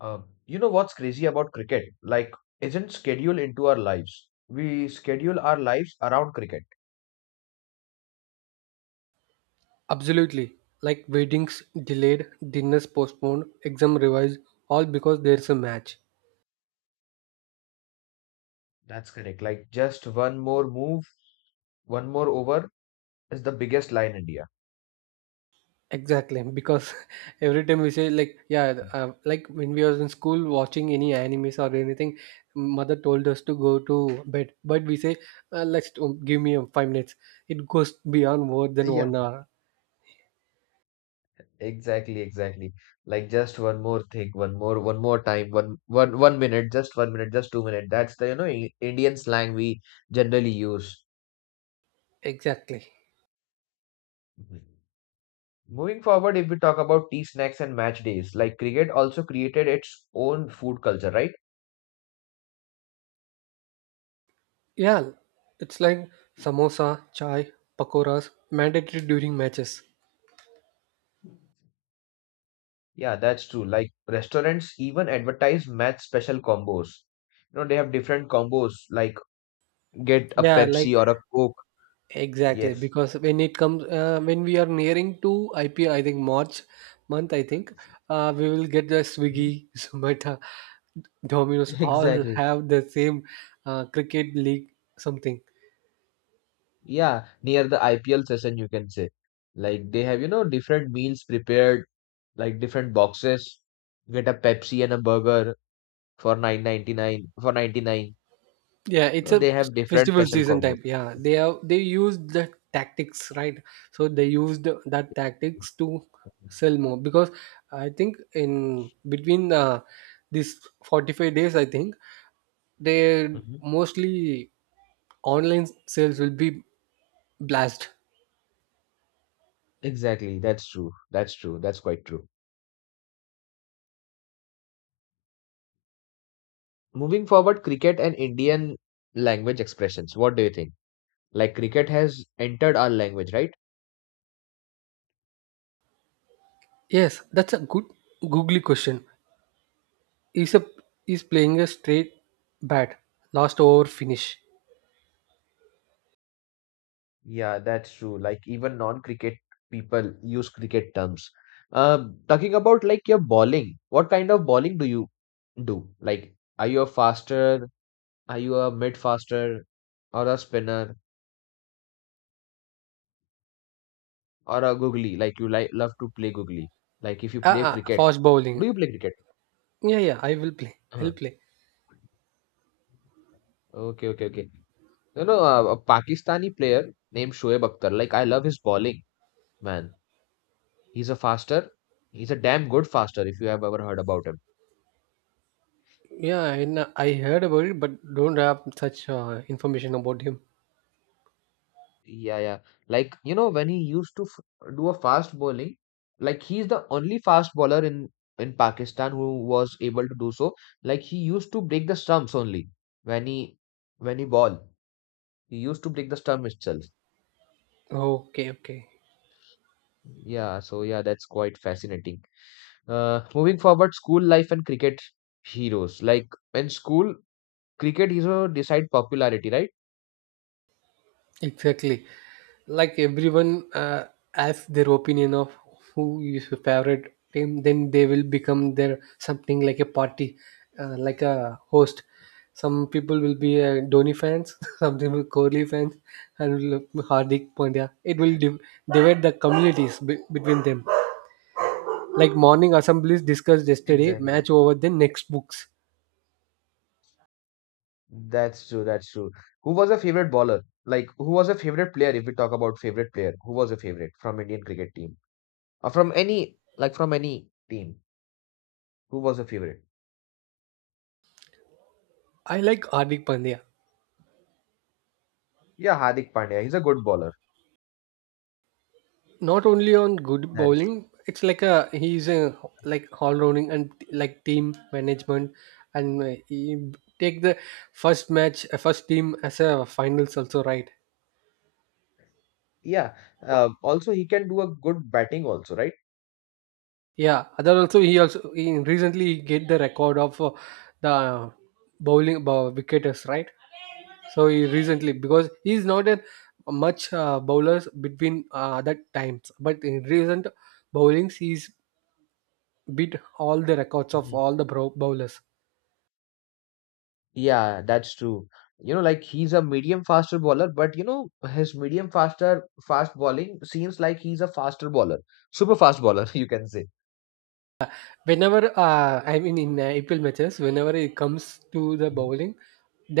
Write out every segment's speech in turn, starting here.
Uh, you know what's crazy about cricket? Like, isn't schedule into our lives? We schedule our lives around cricket. Absolutely. Like weddings delayed, dinners postponed, exam revised, all because there's a match. That's correct. Like just one more move, one more over is the biggest lie in India. Exactly, because every time we say like yeah, like when we was in school watching any animes or anything, mother told us to go to bed, but we say let's give me 5 minutes. It goes beyond more than Yeah. one hour. Exactly, exactly. Like just one more thing, one more time, one, one, one minute, just two minutes. That's the, I- Indian slang we generally use. Exactly. Mhm. Moving forward, if we talk about tea snacks and match days, like cricket also created its own food culture, right? Yeah, it's like samosa, chai, pakoras mandatory during matches. Yeah, that's true. Like restaurants even advertise match special combos. You know, they have different combos, like get a Yeah, like. Pepsi or a Coke. Exactly, Yes. because when it comes, when we are nearing to IPO, I think March month, I think we will get the Mhm. Swiggy, Zomato, Domino's, all Exactly. have the same cricket league something. Yeah, near the IPL session, you can say. Like they have, you know, different meals prepared, like different boxes. Get a Pepsi and a burger for 9.99, for 99. Yeah, it's No, a they have different festival special season combos. type. Yeah, they use the tactics, right? So they used that tactics to sell more because I think in between these 45 days, I think they Mhm. mostly online sales will be Blast. Exactly. That's true. That's true. That's quite true. Moving forward, cricket and Indian language expressions. What do you think? Like cricket has entered our language, right? Yes, that's a good googly question. Is a is playing a straight bat, last over finish. Yeah, that's true. Like even non-cricket people use cricket terms. Talking about like your bowling, what kind of bowling do you do? Like, are you a faster? Are you a mid faster or a spinner or a googly? Like you like love to play googly. Like if you Ah, play ah, cricket, fast do bowling. you play cricket? Yeah, yeah, I will play. Uh-huh. I'll play. Okay, okay, okay. You know, a Pakistani player named Shoaib Akhtar. Like, I love his bowling, man. He's a faster. He's a damn good faster if you have ever heard about him. I heard about it, but don't have such information about him. Yeah, yeah. Like, you know, when he used to f do a fast bowling, like he's the only fast bowler in Pakistan who was able to do so. Like he used to break the stumps only when he when he ball. He used to break the stump itself. Okay, okay, Yeah, so yeah, that's quite fascinating. Moving forward, school life and cricket heroes. Like in school, cricket is a decide popularity, right? exactly. Like everyone has their opinion of who is your favorite team, then they will become their something like a party, like a host. Some people will be Dhoni fans, some people will Kohli fans, and will Hardik Pandya. It will divide the communities between them, like morning assemblies discussed yesterday Exactly. match over the next books. That's true. That's true. Who was a favorite bowler? Like, who was a favorite player? If we talk about favorite player, who was a favorite from Indian cricket team or from any like from any team? Who was a favorite? I like Hardik Pandya, Yeah, Hardik Pandya. He's a good bowler. not only on good That's bowling, it's like a he's a like all rounding and like team management, and he take the first match, first team as a finals also, right? yeah. Also, he can do a good batting also, right? Yeah, other also, he also, he recently he get the record of the wicketers, right? So he recently because he's not a much bowlers between other times, but in recent bowlings he's beat all the records of Mhm. all the bowlers. Yeah, that's true. You know, like he's a medium faster bowler, but you know, his medium faster fast bowling seems like he's a faster bowler, super fast bowler, you can say. Whenever I mean in IPL matches, whenever it comes to the Mhm. bowling,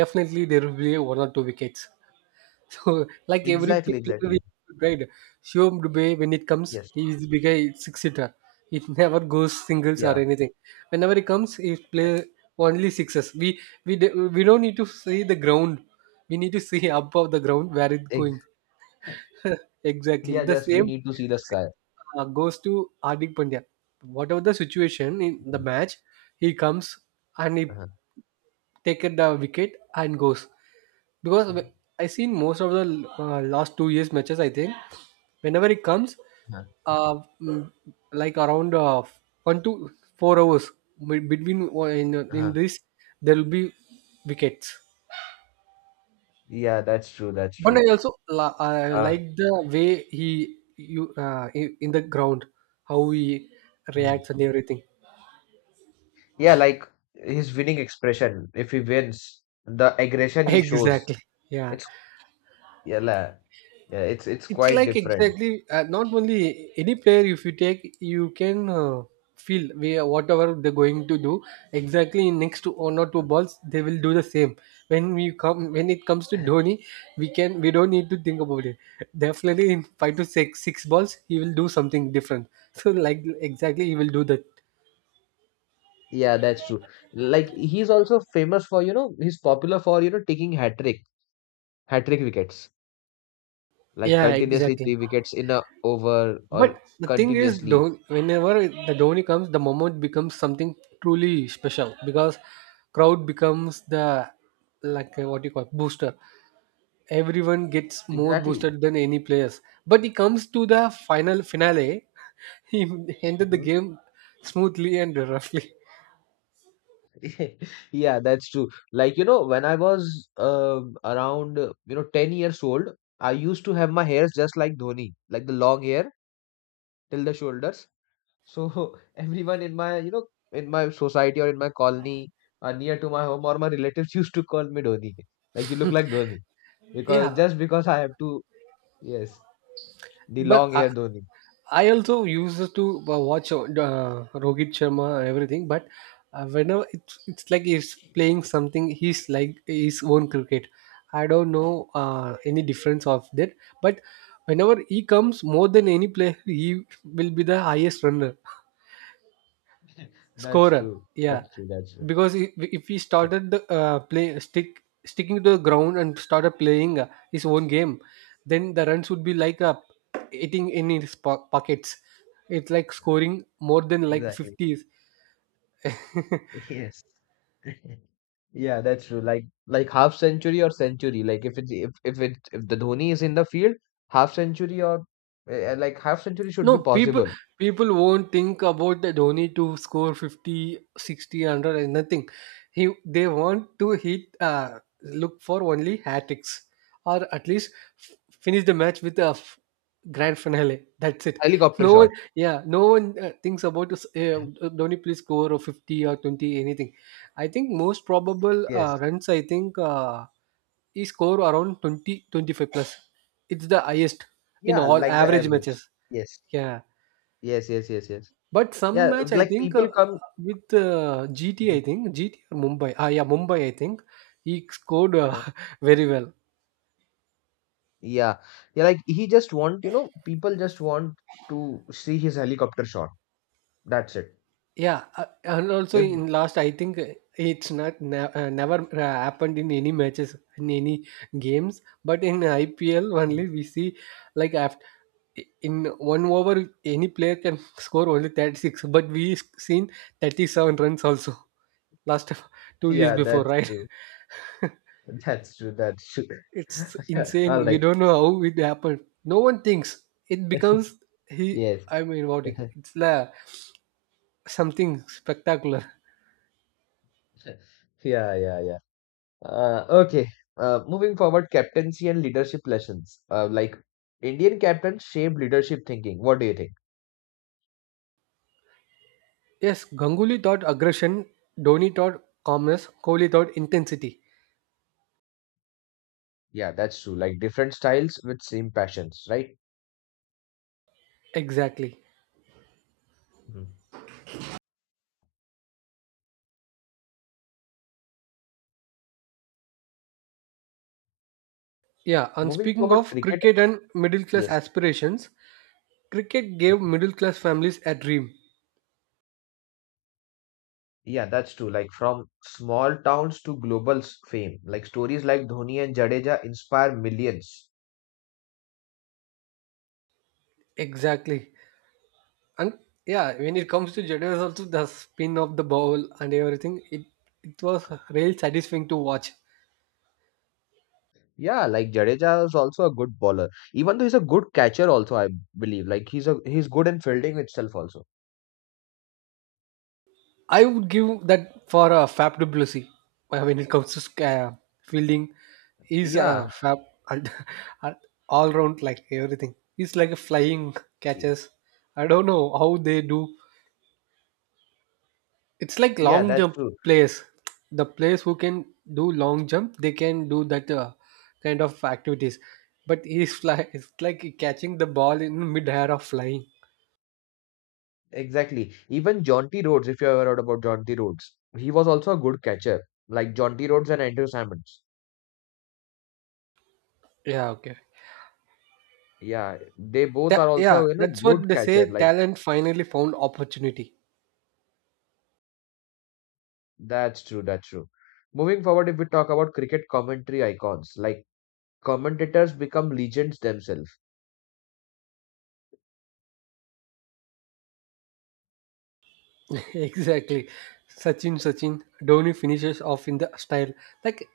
definitely there will be one or two wickets. So like every Exactly, player we exactly. tried, Shivam Dubey, when it comes, Yes. he is big guy six hitter. It never goes singles or Yeah. anything. Whenever he comes, he play only sixes. We d- we don't need to see the ground. We need to see above the ground where it going. Ex Exactly Yeah, the just we same need to see the sky. same, goes to Hardik Pandya. Whatever the situation in the Mhm. match, he comes and he Huh. take it the wicket and goes, because Mhm. I seen most of the last 2 years matches, I think whenever he comes, Uh-huh. uh, mm, like around 1 to 4 hours, between Uh-huh. in this there will be wickets, Yeah, that's true. That's but I true. also I Uh, like the way he in the ground how he mm. reacts and everything. Yeah, like his winning expression, if he wins, the aggression he shows, Exactly. Yeah, it's yeah, yeah, it's it's quite like different. exactly not only any player. If you take, you can feel where whatever they're going to do. Exactly in next to one or two Uh, balls, they will do the same. When it comes to Dhoni, we don't need to think about it. Definitely in five to six six balls, he will do something different. So like exactly, he will do that. Yeah, that's true. Like he's also famous for, you know, he's popular for, you know, taking hat trick wickets, like Yeah, continuously three exactly. wickets in a over But or the thing is, continuously. though, whenever the Dhoni comes, the moment becomes something truly special, because crowd becomes the like what you call booster. Everyone gets more Exactly. boosted than any players. But he comes to the final finale. He ended the Mhm. game smoothly and roughly. Yeah, that's true. Like, you know, when I was around, you know, 10 years old, I used to have my hairs just like Dhoni, like the long hair till the shoulders. So everyone in my, you know, in my society or in my colony or near to my home or my relatives used to call me Dhoni. Like, you look like Dhoni because Yeah, just because I have to, yes, the but long hair Dhoni. I also used to watch Rohit Sharma and everything. But whenever it's like he's playing something, he's like his own cricket. I don't know any difference of that. But whenever he comes more than any player, he will be the highest runner That's scorer, true. yeah, That's true. That's true. because if he started the play sticking to the ground and started playing his own game, then the runs would be like hitting in his pockets. It's like scoring more than like Exactly. 50s. Yes. Yeah, that's true. Like half century or century. Like if it's if the Dhoni is in the field, half century or like half century should be No, possible. people won't think about the Dhoni to score 50, 60, 100 and nothing. He they want to hit look for only hat tricks, or at least finish the match with a grand finale. That's it. Helicopter No one, shot. yeah, no one thinks about this, Dhoni please score or 50 or 20 anything. I think most probable Yes. runs, I think, he score around 20, 25 plus. It's the highest in Yeah, all like the average average. matches. Yes. Yeah, Yes, yes, yes, yes. but some Yeah, match I like think, people come. with GT, I Mhm. think GT or Mumbai. Ah, yeah, Mumbai. I think he scored Uh-huh. very well. Yeah. Yeah, like he just want, you know, people just want to see his helicopter shot. That's it. Yeah, and also If in last, I think, it's not never happened in any matches in any games, but in IPL only we see like after. In one over, any player can score only 36, but we seen 37 runs also last 2 years Yeah, before, that's right? true. That's true. That's true. It's All insane. We right. don't know how it happened. No one thinks it becomes he. Yes. I mean, what it's like something spectacular. Yeah, yeah, yeah. Okay. Moving forward, captaincy and leadership lessons. Like Indian captains shape leadership thinking. What do you think? Yes, Ganguly thought aggression, Dhoni thought calmness, Kohli thought intensity. Yeah, that's true. Like different styles with same passions, right? Exactly. Mhm. Yeah, and Moving speaking forward, of cricket. cricket and middle class Yes. aspirations, cricket gave middle class families a dream. Yeah, that's true. Like from small towns to global fame, like stories like Dhoni and Jadeja inspire millions. Exactly. And yeah, when it comes to Jadeja, also the spin of the ball and everything, it was really satisfying to watch. Yeah, like Jadeja is also a good bowler. Even though he's a good catcher also, I believe. Like he's good in fielding itself also. I would give that for Fab du Plessis. When it comes to fielding, he's Yeah. Fab all round like everything. He's like a flying y- catches. I don't know how they do. It's like Yeah, long that's jump true. players. The players who can do long jump, they can do that kind of activities. But he's fly. It's like catching the ball in mid air or flying. Exactly. Even Jaunty Rhodes, if you ever heard about Jaunty Rhodes, he was also a good catcher. Like Jaunty Rhodes and Andrew Simons. Yeah. Okay. Yeah, they both are also, Yeah. you know, That's what good they catcher. say. Like Talent finally found opportunity. that's true, that's true. Moving forward, if we talk about cricket commentary icons, like commentators become legends themselves. Exactly. Sachin, Sachin. Dhoni finishes off in the style. Like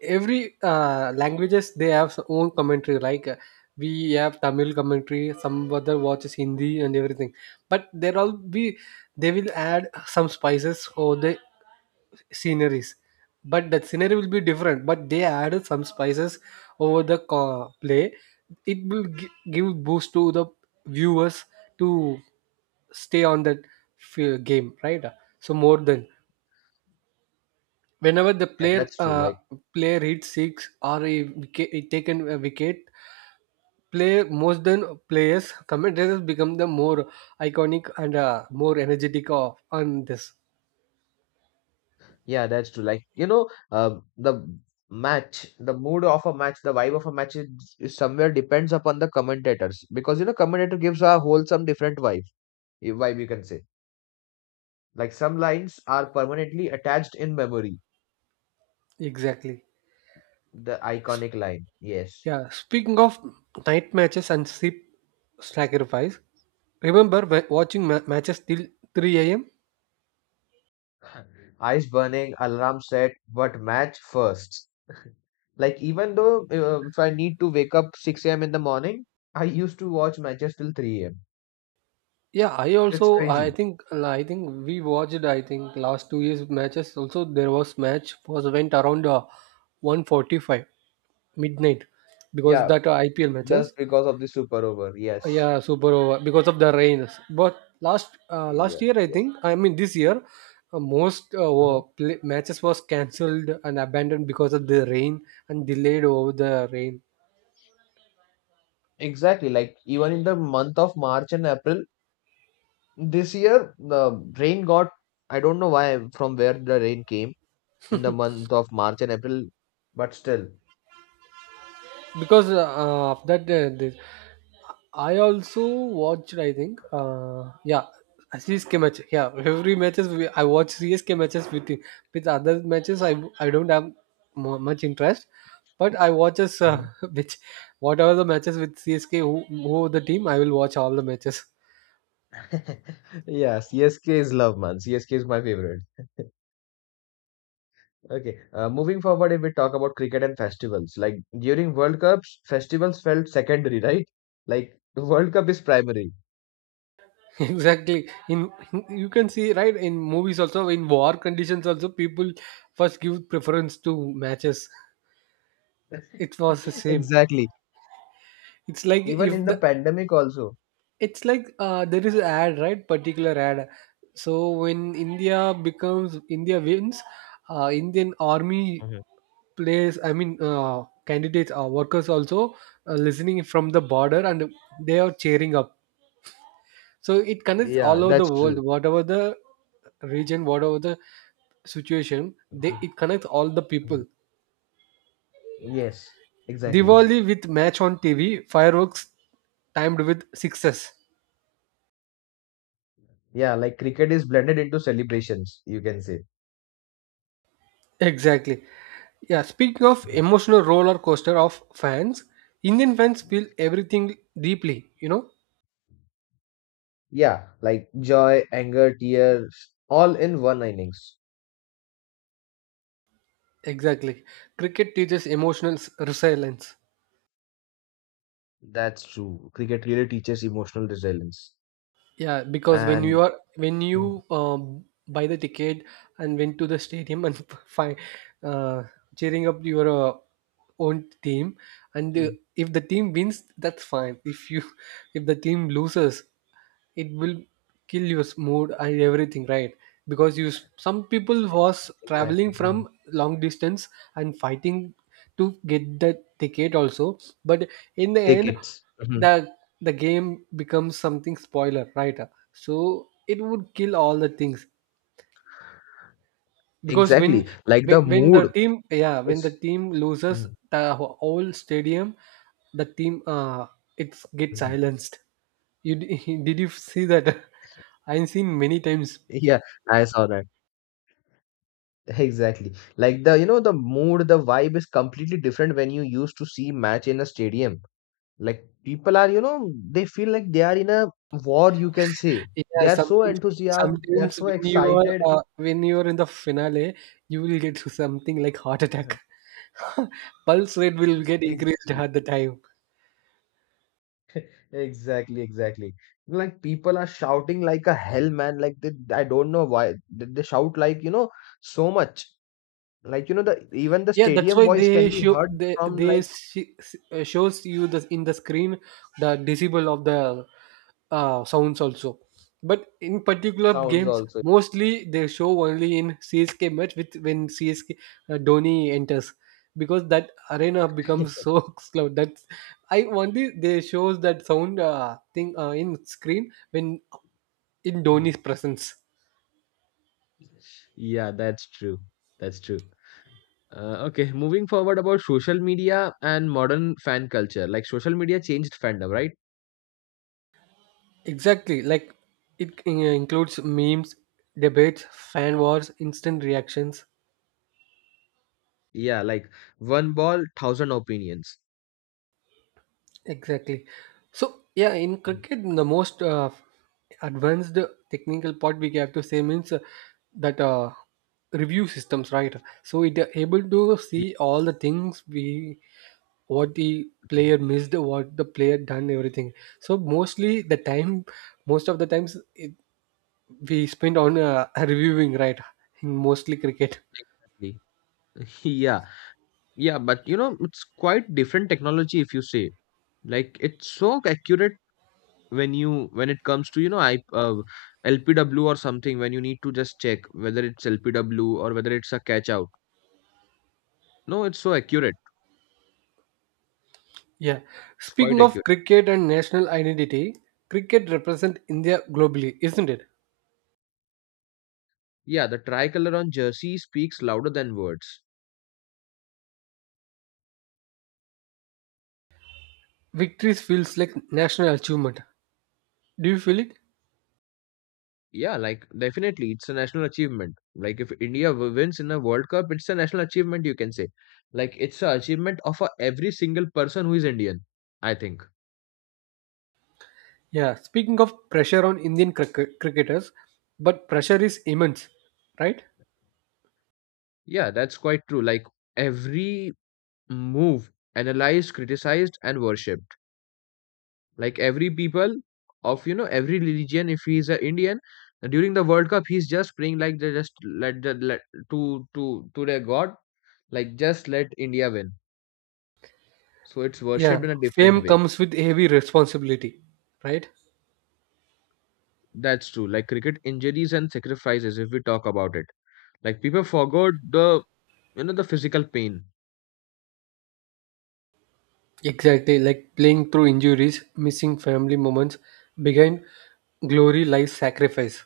every languages they have own commentary, like we have tamil commentary, some other watches hindi and everything, but there all be they will add some spices or the sceneries, but that scenery will be different, but they added some spices over the play. It will give boost to the viewers to stay on that game, right? So more than whenever the Yeah, player that's true. Like player hits six or a wicket, he taken a wicket play, most than players, commentators become the more iconic and more energetic of on this, yeah, that's true. Like, you know, the match, the mood of a match, the vibe of a match is somewhere depends upon the commentators because, you know, commentator gives a whole some different vibe, vibe you can say. Like some lines are permanently attached in memory. exactly. The S- iconic line, yes. yeah, speaking of night matches and sleep sacrifice, remember watching matches till 3 a.m. Eyes burning, alarm set, but match first. Like even though if I need to wake up 6 a.m. in the morning, I used to watch matches till 3 a.m. Yeah, I It's also, I crazy. think, I think we watched, I think last 2 years matches also, there was match was went around 145 midnight, because Yeah, that IPL just matches. because of the super over. Yes. Yeah, super over because of the rains. But last Yeah. last year, I Yes. think I mean this year, most uh were matches was cancelled and abandoned because of the rain and delayed over the rain. Exactly. Like even in the month of March and April this year, the rain got, I don't know why, from where the rain came in the month of March and April, but still. Because of that this, I also watched. I think yeah. CSK match, yeah. Every matches we, I watch CSK matches with other matches. I don't have mu much interest, but I watches Mhm. Which whatever the matches with CSK who the team, I will watch all the matches. Yeah, CSK is love, man. CSK is my favorite. Okay, Moving forward, if we talk about cricket and festivals, like during World Cups, festivals felt secondary, right? Like the World Cup is primary. Exactly. In you can see, right, in movies also, in war conditions also, people first give preference to matches. It was the same. Exactly. It's like Even if in the the pandemic also. it's like there is an ad, right, particular ad. So when india becomes, india wins, indian army Mhm. plays, I mean, candidates, workers also listening from the border and they are cheering up. So it connects Yeah, all over the that's world, true. whatever the region, whatever the situation they, Mhm, it connects all the mhm. people. Yes, exactly. Diwali with match on tv, fireworks timed with success. Yeah, like cricket is blended into celebrations, you can say. Exactly. Yeah, speaking of Mhm. emotional roller coaster of fans, Indian fans feel everything deeply, you know? Yeah, like joy, anger, tears, all in one innings. Exactly. Cricket teaches emotional resilience. That's true. Cricket really teaches emotional resilience. Yeah, because when And you are when Mhm, you buy the ticket and went to the stadium and find uh, cheering up your own team, and mhm. if the team wins, that's fine. If you if the team loses, it will kill your mood and everything, right? Because some people was traveling Exactly. Mhm. from long distance and fighting to get the ticket also, but in the end Tickets. Mhm. the the game becomes something spoiler, right? So it would kill all the things. Because Exactly. when Like when the when the mood team, yeah, when the is team loses, Mhm, the whole stadium, the team, it gets mhm. silenced. Did you see that? I've seen many times. Yeah, I saw that. Exactly. Like the, you know, the mood, the vibe is completely different when you used to see match in a stadium. Like people are, you know, they feel like they are in a war, you can say. They Yeah, are so sometimes, enthusiastic, they are sometimes so excited. When you are in the finale, you will get something like heart Uh-huh. attack. pulse rate will get Ex- increased at the time. Exactly, exactly. Like people are shouting like a hell, man. Like I don't know why they shout like, you know, so much. Like, you know, the even the Yeah, that's stadium why voice can they be show heard they, from they like sh- uh, shows you the in the screen the decibel of the sounds also. But in particular sounds games, also. mostly they show only in CSK match with when CSK Dhoni enters, because that arena becomes so loud. That's I only, they shows that sound thing in screen when in Mhm. Dhoni's presence. Yeah, that's true. That's true. Okay, moving forward about social media and modern fan culture. Like social media changed fandom, right? Exactly, like it includes memes, debates, fan wars, instant reactions. Yeah, like one ball, thousand opinions. Exactly. So yeah, in Mhm. cricket, the most advanced technical part we have to say means that review systems, right? So it are able to Yeah, see all the things we, what the Mhm. player missed, what the player done, everything. So most of the times we spend on reviewing, right? In mostly cricket. Exactly. Yeah, yeah, but you know, it's quite different technology if you say. Like it's so accurate when you when it comes to you know I LPW or something when you need to just check whether it's LPW or whether it's a catch out. No, it's so accurate. Yeah. It's quite Speaking of accurate. cricket and national identity, cricket represents India globally, isn't it? Yeah, the tricolor on jersey speaks louder than words. Victories feels like national achievement. Do you feel it? Yeah, like definitely, it's a national achievement. Like if India wins in a World Cup, it's a national achievement. You can say, like it's a achievement of a, every single person who is Indian. I think. Yeah. Speaking of pressure on Indian cricketers, but pressure is immense, right? Yeah, that's quite true. Like every move analyzed, criticized, and worshipped. Like every people of you know every religion. If he is a Indian during the World Cup, he's just praying like they just let the let to their God. Like just let India win. So it's worshipped in Yeah. a different Fame way. comes with heavy responsibility, right? That's true. Like cricket injuries and sacrifices, if we talk about it. Like people forgot the you know the physical pain. Exactly. Like playing through injuries, missing family moments, behind glory lies sacrifice.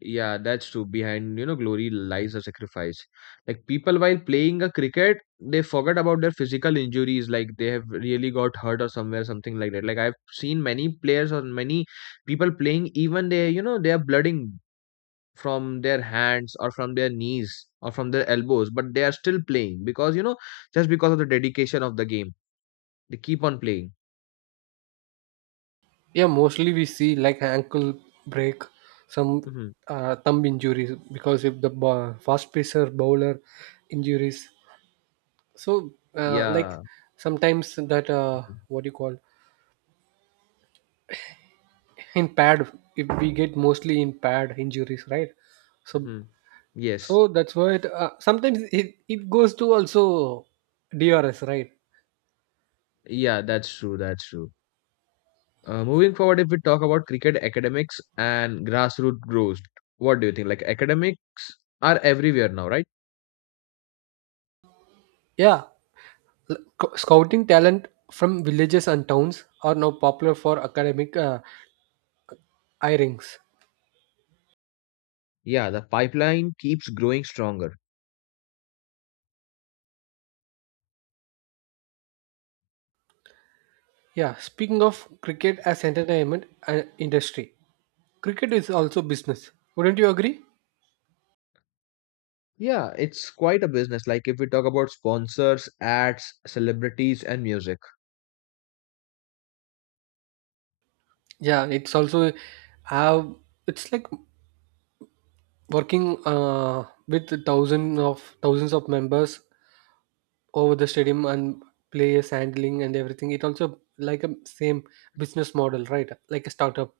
Yeah, that's true. Behind you know glory lies a sacrifice. Like people while playing a cricket, they forget about their physical injuries. Like they have really got hurt or somewhere something like that. Like I've seen many players or many people playing. Even they you know they are blooding from their hands or from their knees or from their elbows but they are still playing because you know just because of the dedication of the game they keep on playing. Yeah, mostly we see like ankle break, some Hmm. Thumb injuries, because if the fast pacer bowler injuries. So like Yeah. sometimes that Hmm. what do you call, in pad, if we get mostly in pad injuries, right? So, Hmm. Yes. so that's why sometimes it goes to also DRS, right? Yeah, that's true, that's true. Moving forward, if we talk about cricket academics and grassroots growth, what do you think? Like academics are everywhere now, right? Yeah, scouting talent from villages and towns are now popular for academic hirings. Yeah, the pipeline keeps growing stronger. Yeah, speaking of cricket as entertainment and industry, cricket is also business. Wouldn't you agree? Yeah, it's quite a business like if we talk about sponsors ads celebrities and music. Yeah, it's also have it's like working with thousands of members over the stadium and players handling and everything. It also like a same business model, right? Like a startup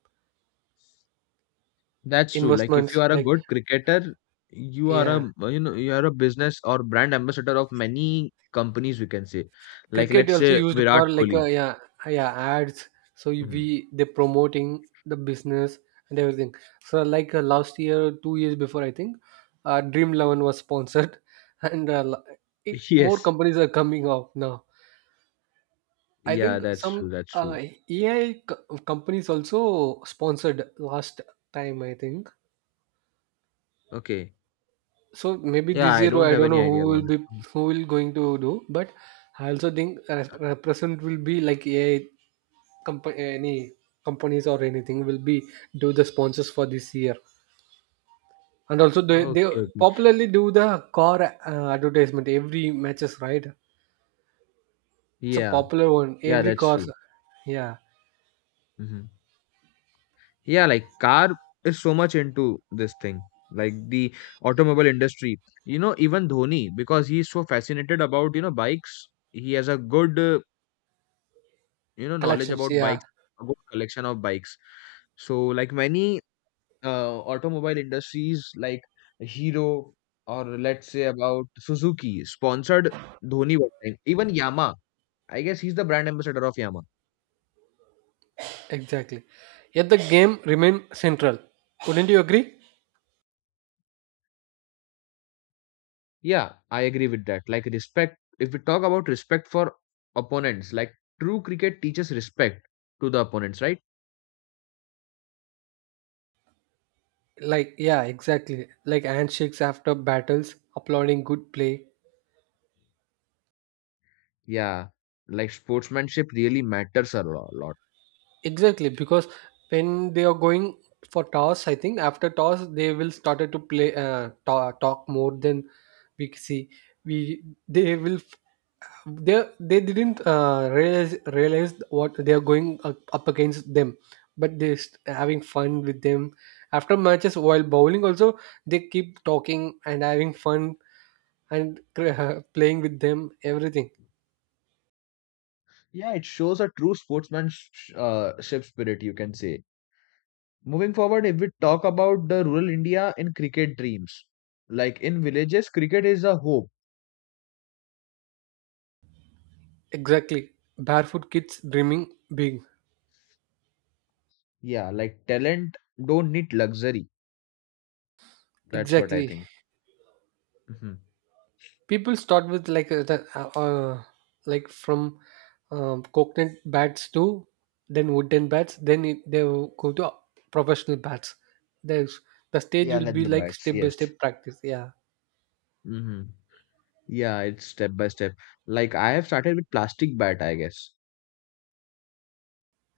That's true. Like if investments, you are a like good cricketer, you are yeah. a you know you are a business or brand ambassador of many companies, we can say, like Cricket let's also say used Virat for like Kohli. Yeah ads. So Mhm. we they promoting the business and everything. So like last year, 2 years before, I think, Dream 11 was sponsored, and it more Yes. companies are coming up now. I Yeah, think that's true. some That's true. AI companies also sponsored last time. I think Okay. so. Maybe Yeah, this I year, don't I have don't any know who idea about will be, it. Mm. who will going to do, but I also think represent will be like AI comp- any companies or anything will be do the sponsors for this year. And also Okay. they Okay. popularly do the car advertisement every matches, right? It's a Yeah. popular one, Yeah, every that's car. true. Yeah, Hmm. Yeah, like car is so much into this thing, like the automobile industry. You know, even Dhoni, because he is so fascinated about bikes. He has a good knowledge collections, about yeah. bikes, a good collection of bikes. So like many automobile industries like Hero, or let's say about Suzuki, sponsored Dhoni one time. Even Yamaha, I guess he's the brand ambassador of Yamaha. Exactly, yet the game remain central, wouldn't you agree? Yeah, I agree with that. Like respect, if we talk about respect for opponents, like true cricket teaches respect to the opponents, right? Like yeah, exactly, like handshakes after battles, applauding good play. Yeah, like sportsmanship really matters a lot. Exactly, because when they are going for toss, I think after toss they will started to play ta talk more than we see. We they will They didn't realize what they are going up against them, but they having fun with them. After matches, while bowling also, they keep talking and having fun and playing with them everything. Yeah, it shows a true sportsmanship, ship spirit, you can say. Moving forward, if we talk about the rural India in cricket dreams, like in villages, cricket is a hope. Exactly, barefoot kids dreaming big. Yeah, like talent don't need luxury. That's what I Exactly, think. Hmm. people start with like like from coconut bats to then wooden bats, then they will go to professional bats. There's the stage Yeah, will be leather like bats. step by Yes. step practice, yeah. Hmm. Yeah, it's step by step. Like I have started with plastic bat, I guess.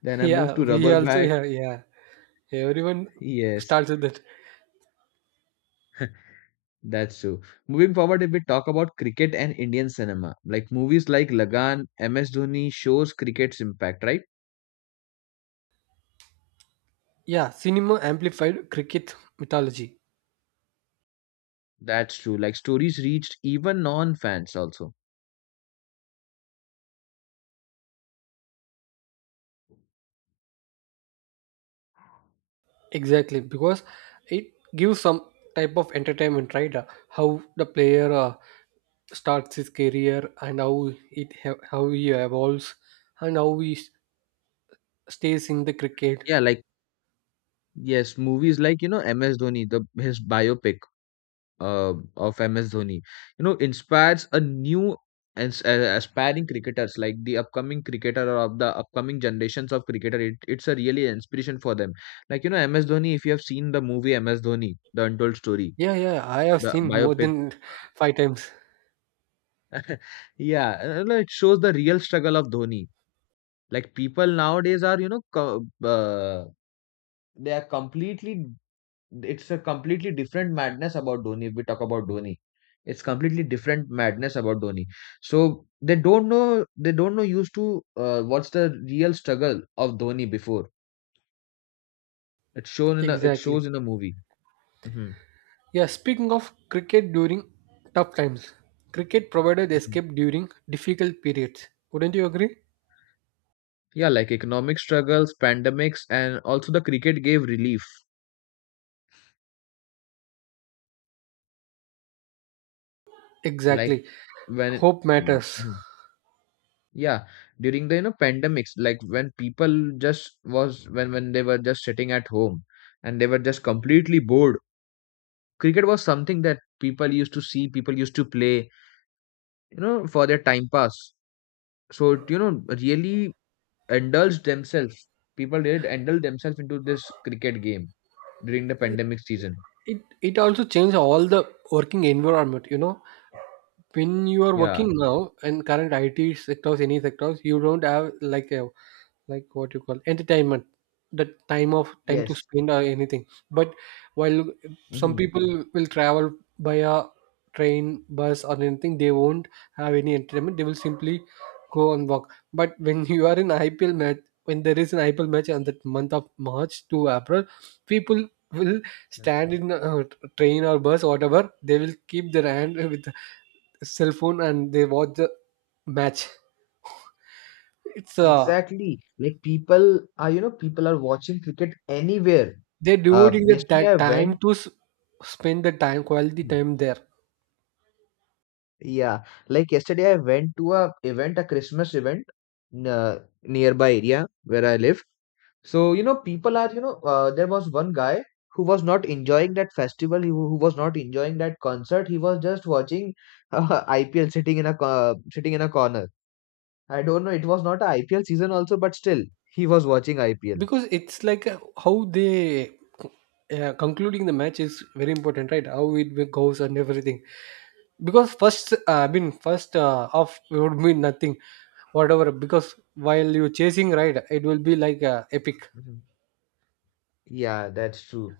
Then I moved yeah, to we rubber also, bat. yeah, yeah, everyone Yes. starts with that. That's true. Moving forward, if we talk about cricket and Indian cinema, like movies like Lagan, MS Dhoni shows cricket's impact, right? Yeah, cinema amplified cricket mythology. That's true. Like stories reached even non-fans also. Exactly, because it gives some type of entertainment, right? How the player starts his career, and how how he evolves and how he stays in the cricket. Yeah, like yes, movies like MS Dhoni, the his biopic of MS Dhoni, you know, inspires a new and aspiring cricketers, like the upcoming cricketer or of the upcoming generations of cricketer. It's a really inspiration for them. Like you know MS Dhoni, if you have seen the movie MS Dhoni, The Untold Story, Yeah, yeah, I have the seen more biopic, than five times. yeah, and, you it shows the real struggle of Dhoni. Like people nowadays are you know co- they are completely it's a completely different madness about Dhoni. If we talk about Dhoni, it's completely different madness about Dhoni. So they don't know. They don't know used to what's the real struggle of Dhoni before. It's shown in a. It Exactly. shows in a movie. Hmm. Yeah, speaking of cricket during tough times, cricket provided Mhm. escape during difficult periods. Wouldn't you agree? Yeah, like economic struggles, pandemics, and also the cricket gave relief. Like Exactly. when it, Hope mm, matters. mhm, yeah, during the you know pandemics, like when people just was when they were just sitting at home and they were just completely bored. Cricket was something that people used to see, people used to play, you know, for their time pass. So it, you know, really indulged themselves. People did indulge themselves into this cricket game during the pandemic season. It also changed all the working environment, you know. When you are Yeah. working now in current IT sectors, any sectors, you don't have like a, like what you call entertainment, the time of time to Yes. spend or anything. But while some Mhm. people will travel by a train, bus or anything, they won't have any entertainment. They will simply go and walk. But when you are in IPL match, when there is an IPL match on that month of March to April, people will stand in a train or bus, whatever, they will keep their hand with the cell phone and they watch the match. It's a, Exactly. Like people are, you know, people are watching cricket anywhere. they're devoting the, Yesterday I that time went, to spend the time, quality mhm, time there. yeah, like yesterday I went to a event, a Christmas event, nearby area where I live. So, you know, people are, you know, there was one guy who was not enjoying that festival, who was not enjoying that concert. He was just watching IPL, sitting in a corner. I don't know. It was not a IPL season also, but still, he was watching IPL. Because it's like how they concluding the match is very important, right? How it will goes and everything. Because first, I mean, first off would mean nothing, whatever. Because while you're chasing, right, it will be like epic. Mhm. Yeah, that's true.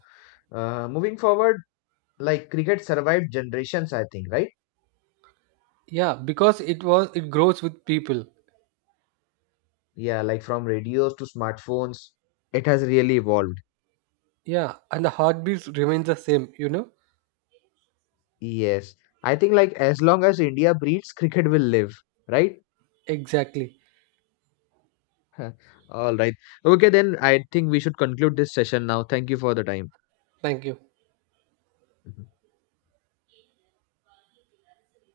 Moving forward, like cricket survived generations, I think, right? Yeah, because it was, it grows with people. Yeah, like from radios to smartphones, it has really evolved. Yeah, and the heartbeats remains the same. You know, Yes. I think like as long as India breeds, cricket will live, right? exactly. All right. Okay, then I think we should conclude this session now. Thank you for the time. Thank you. Mm-hmm.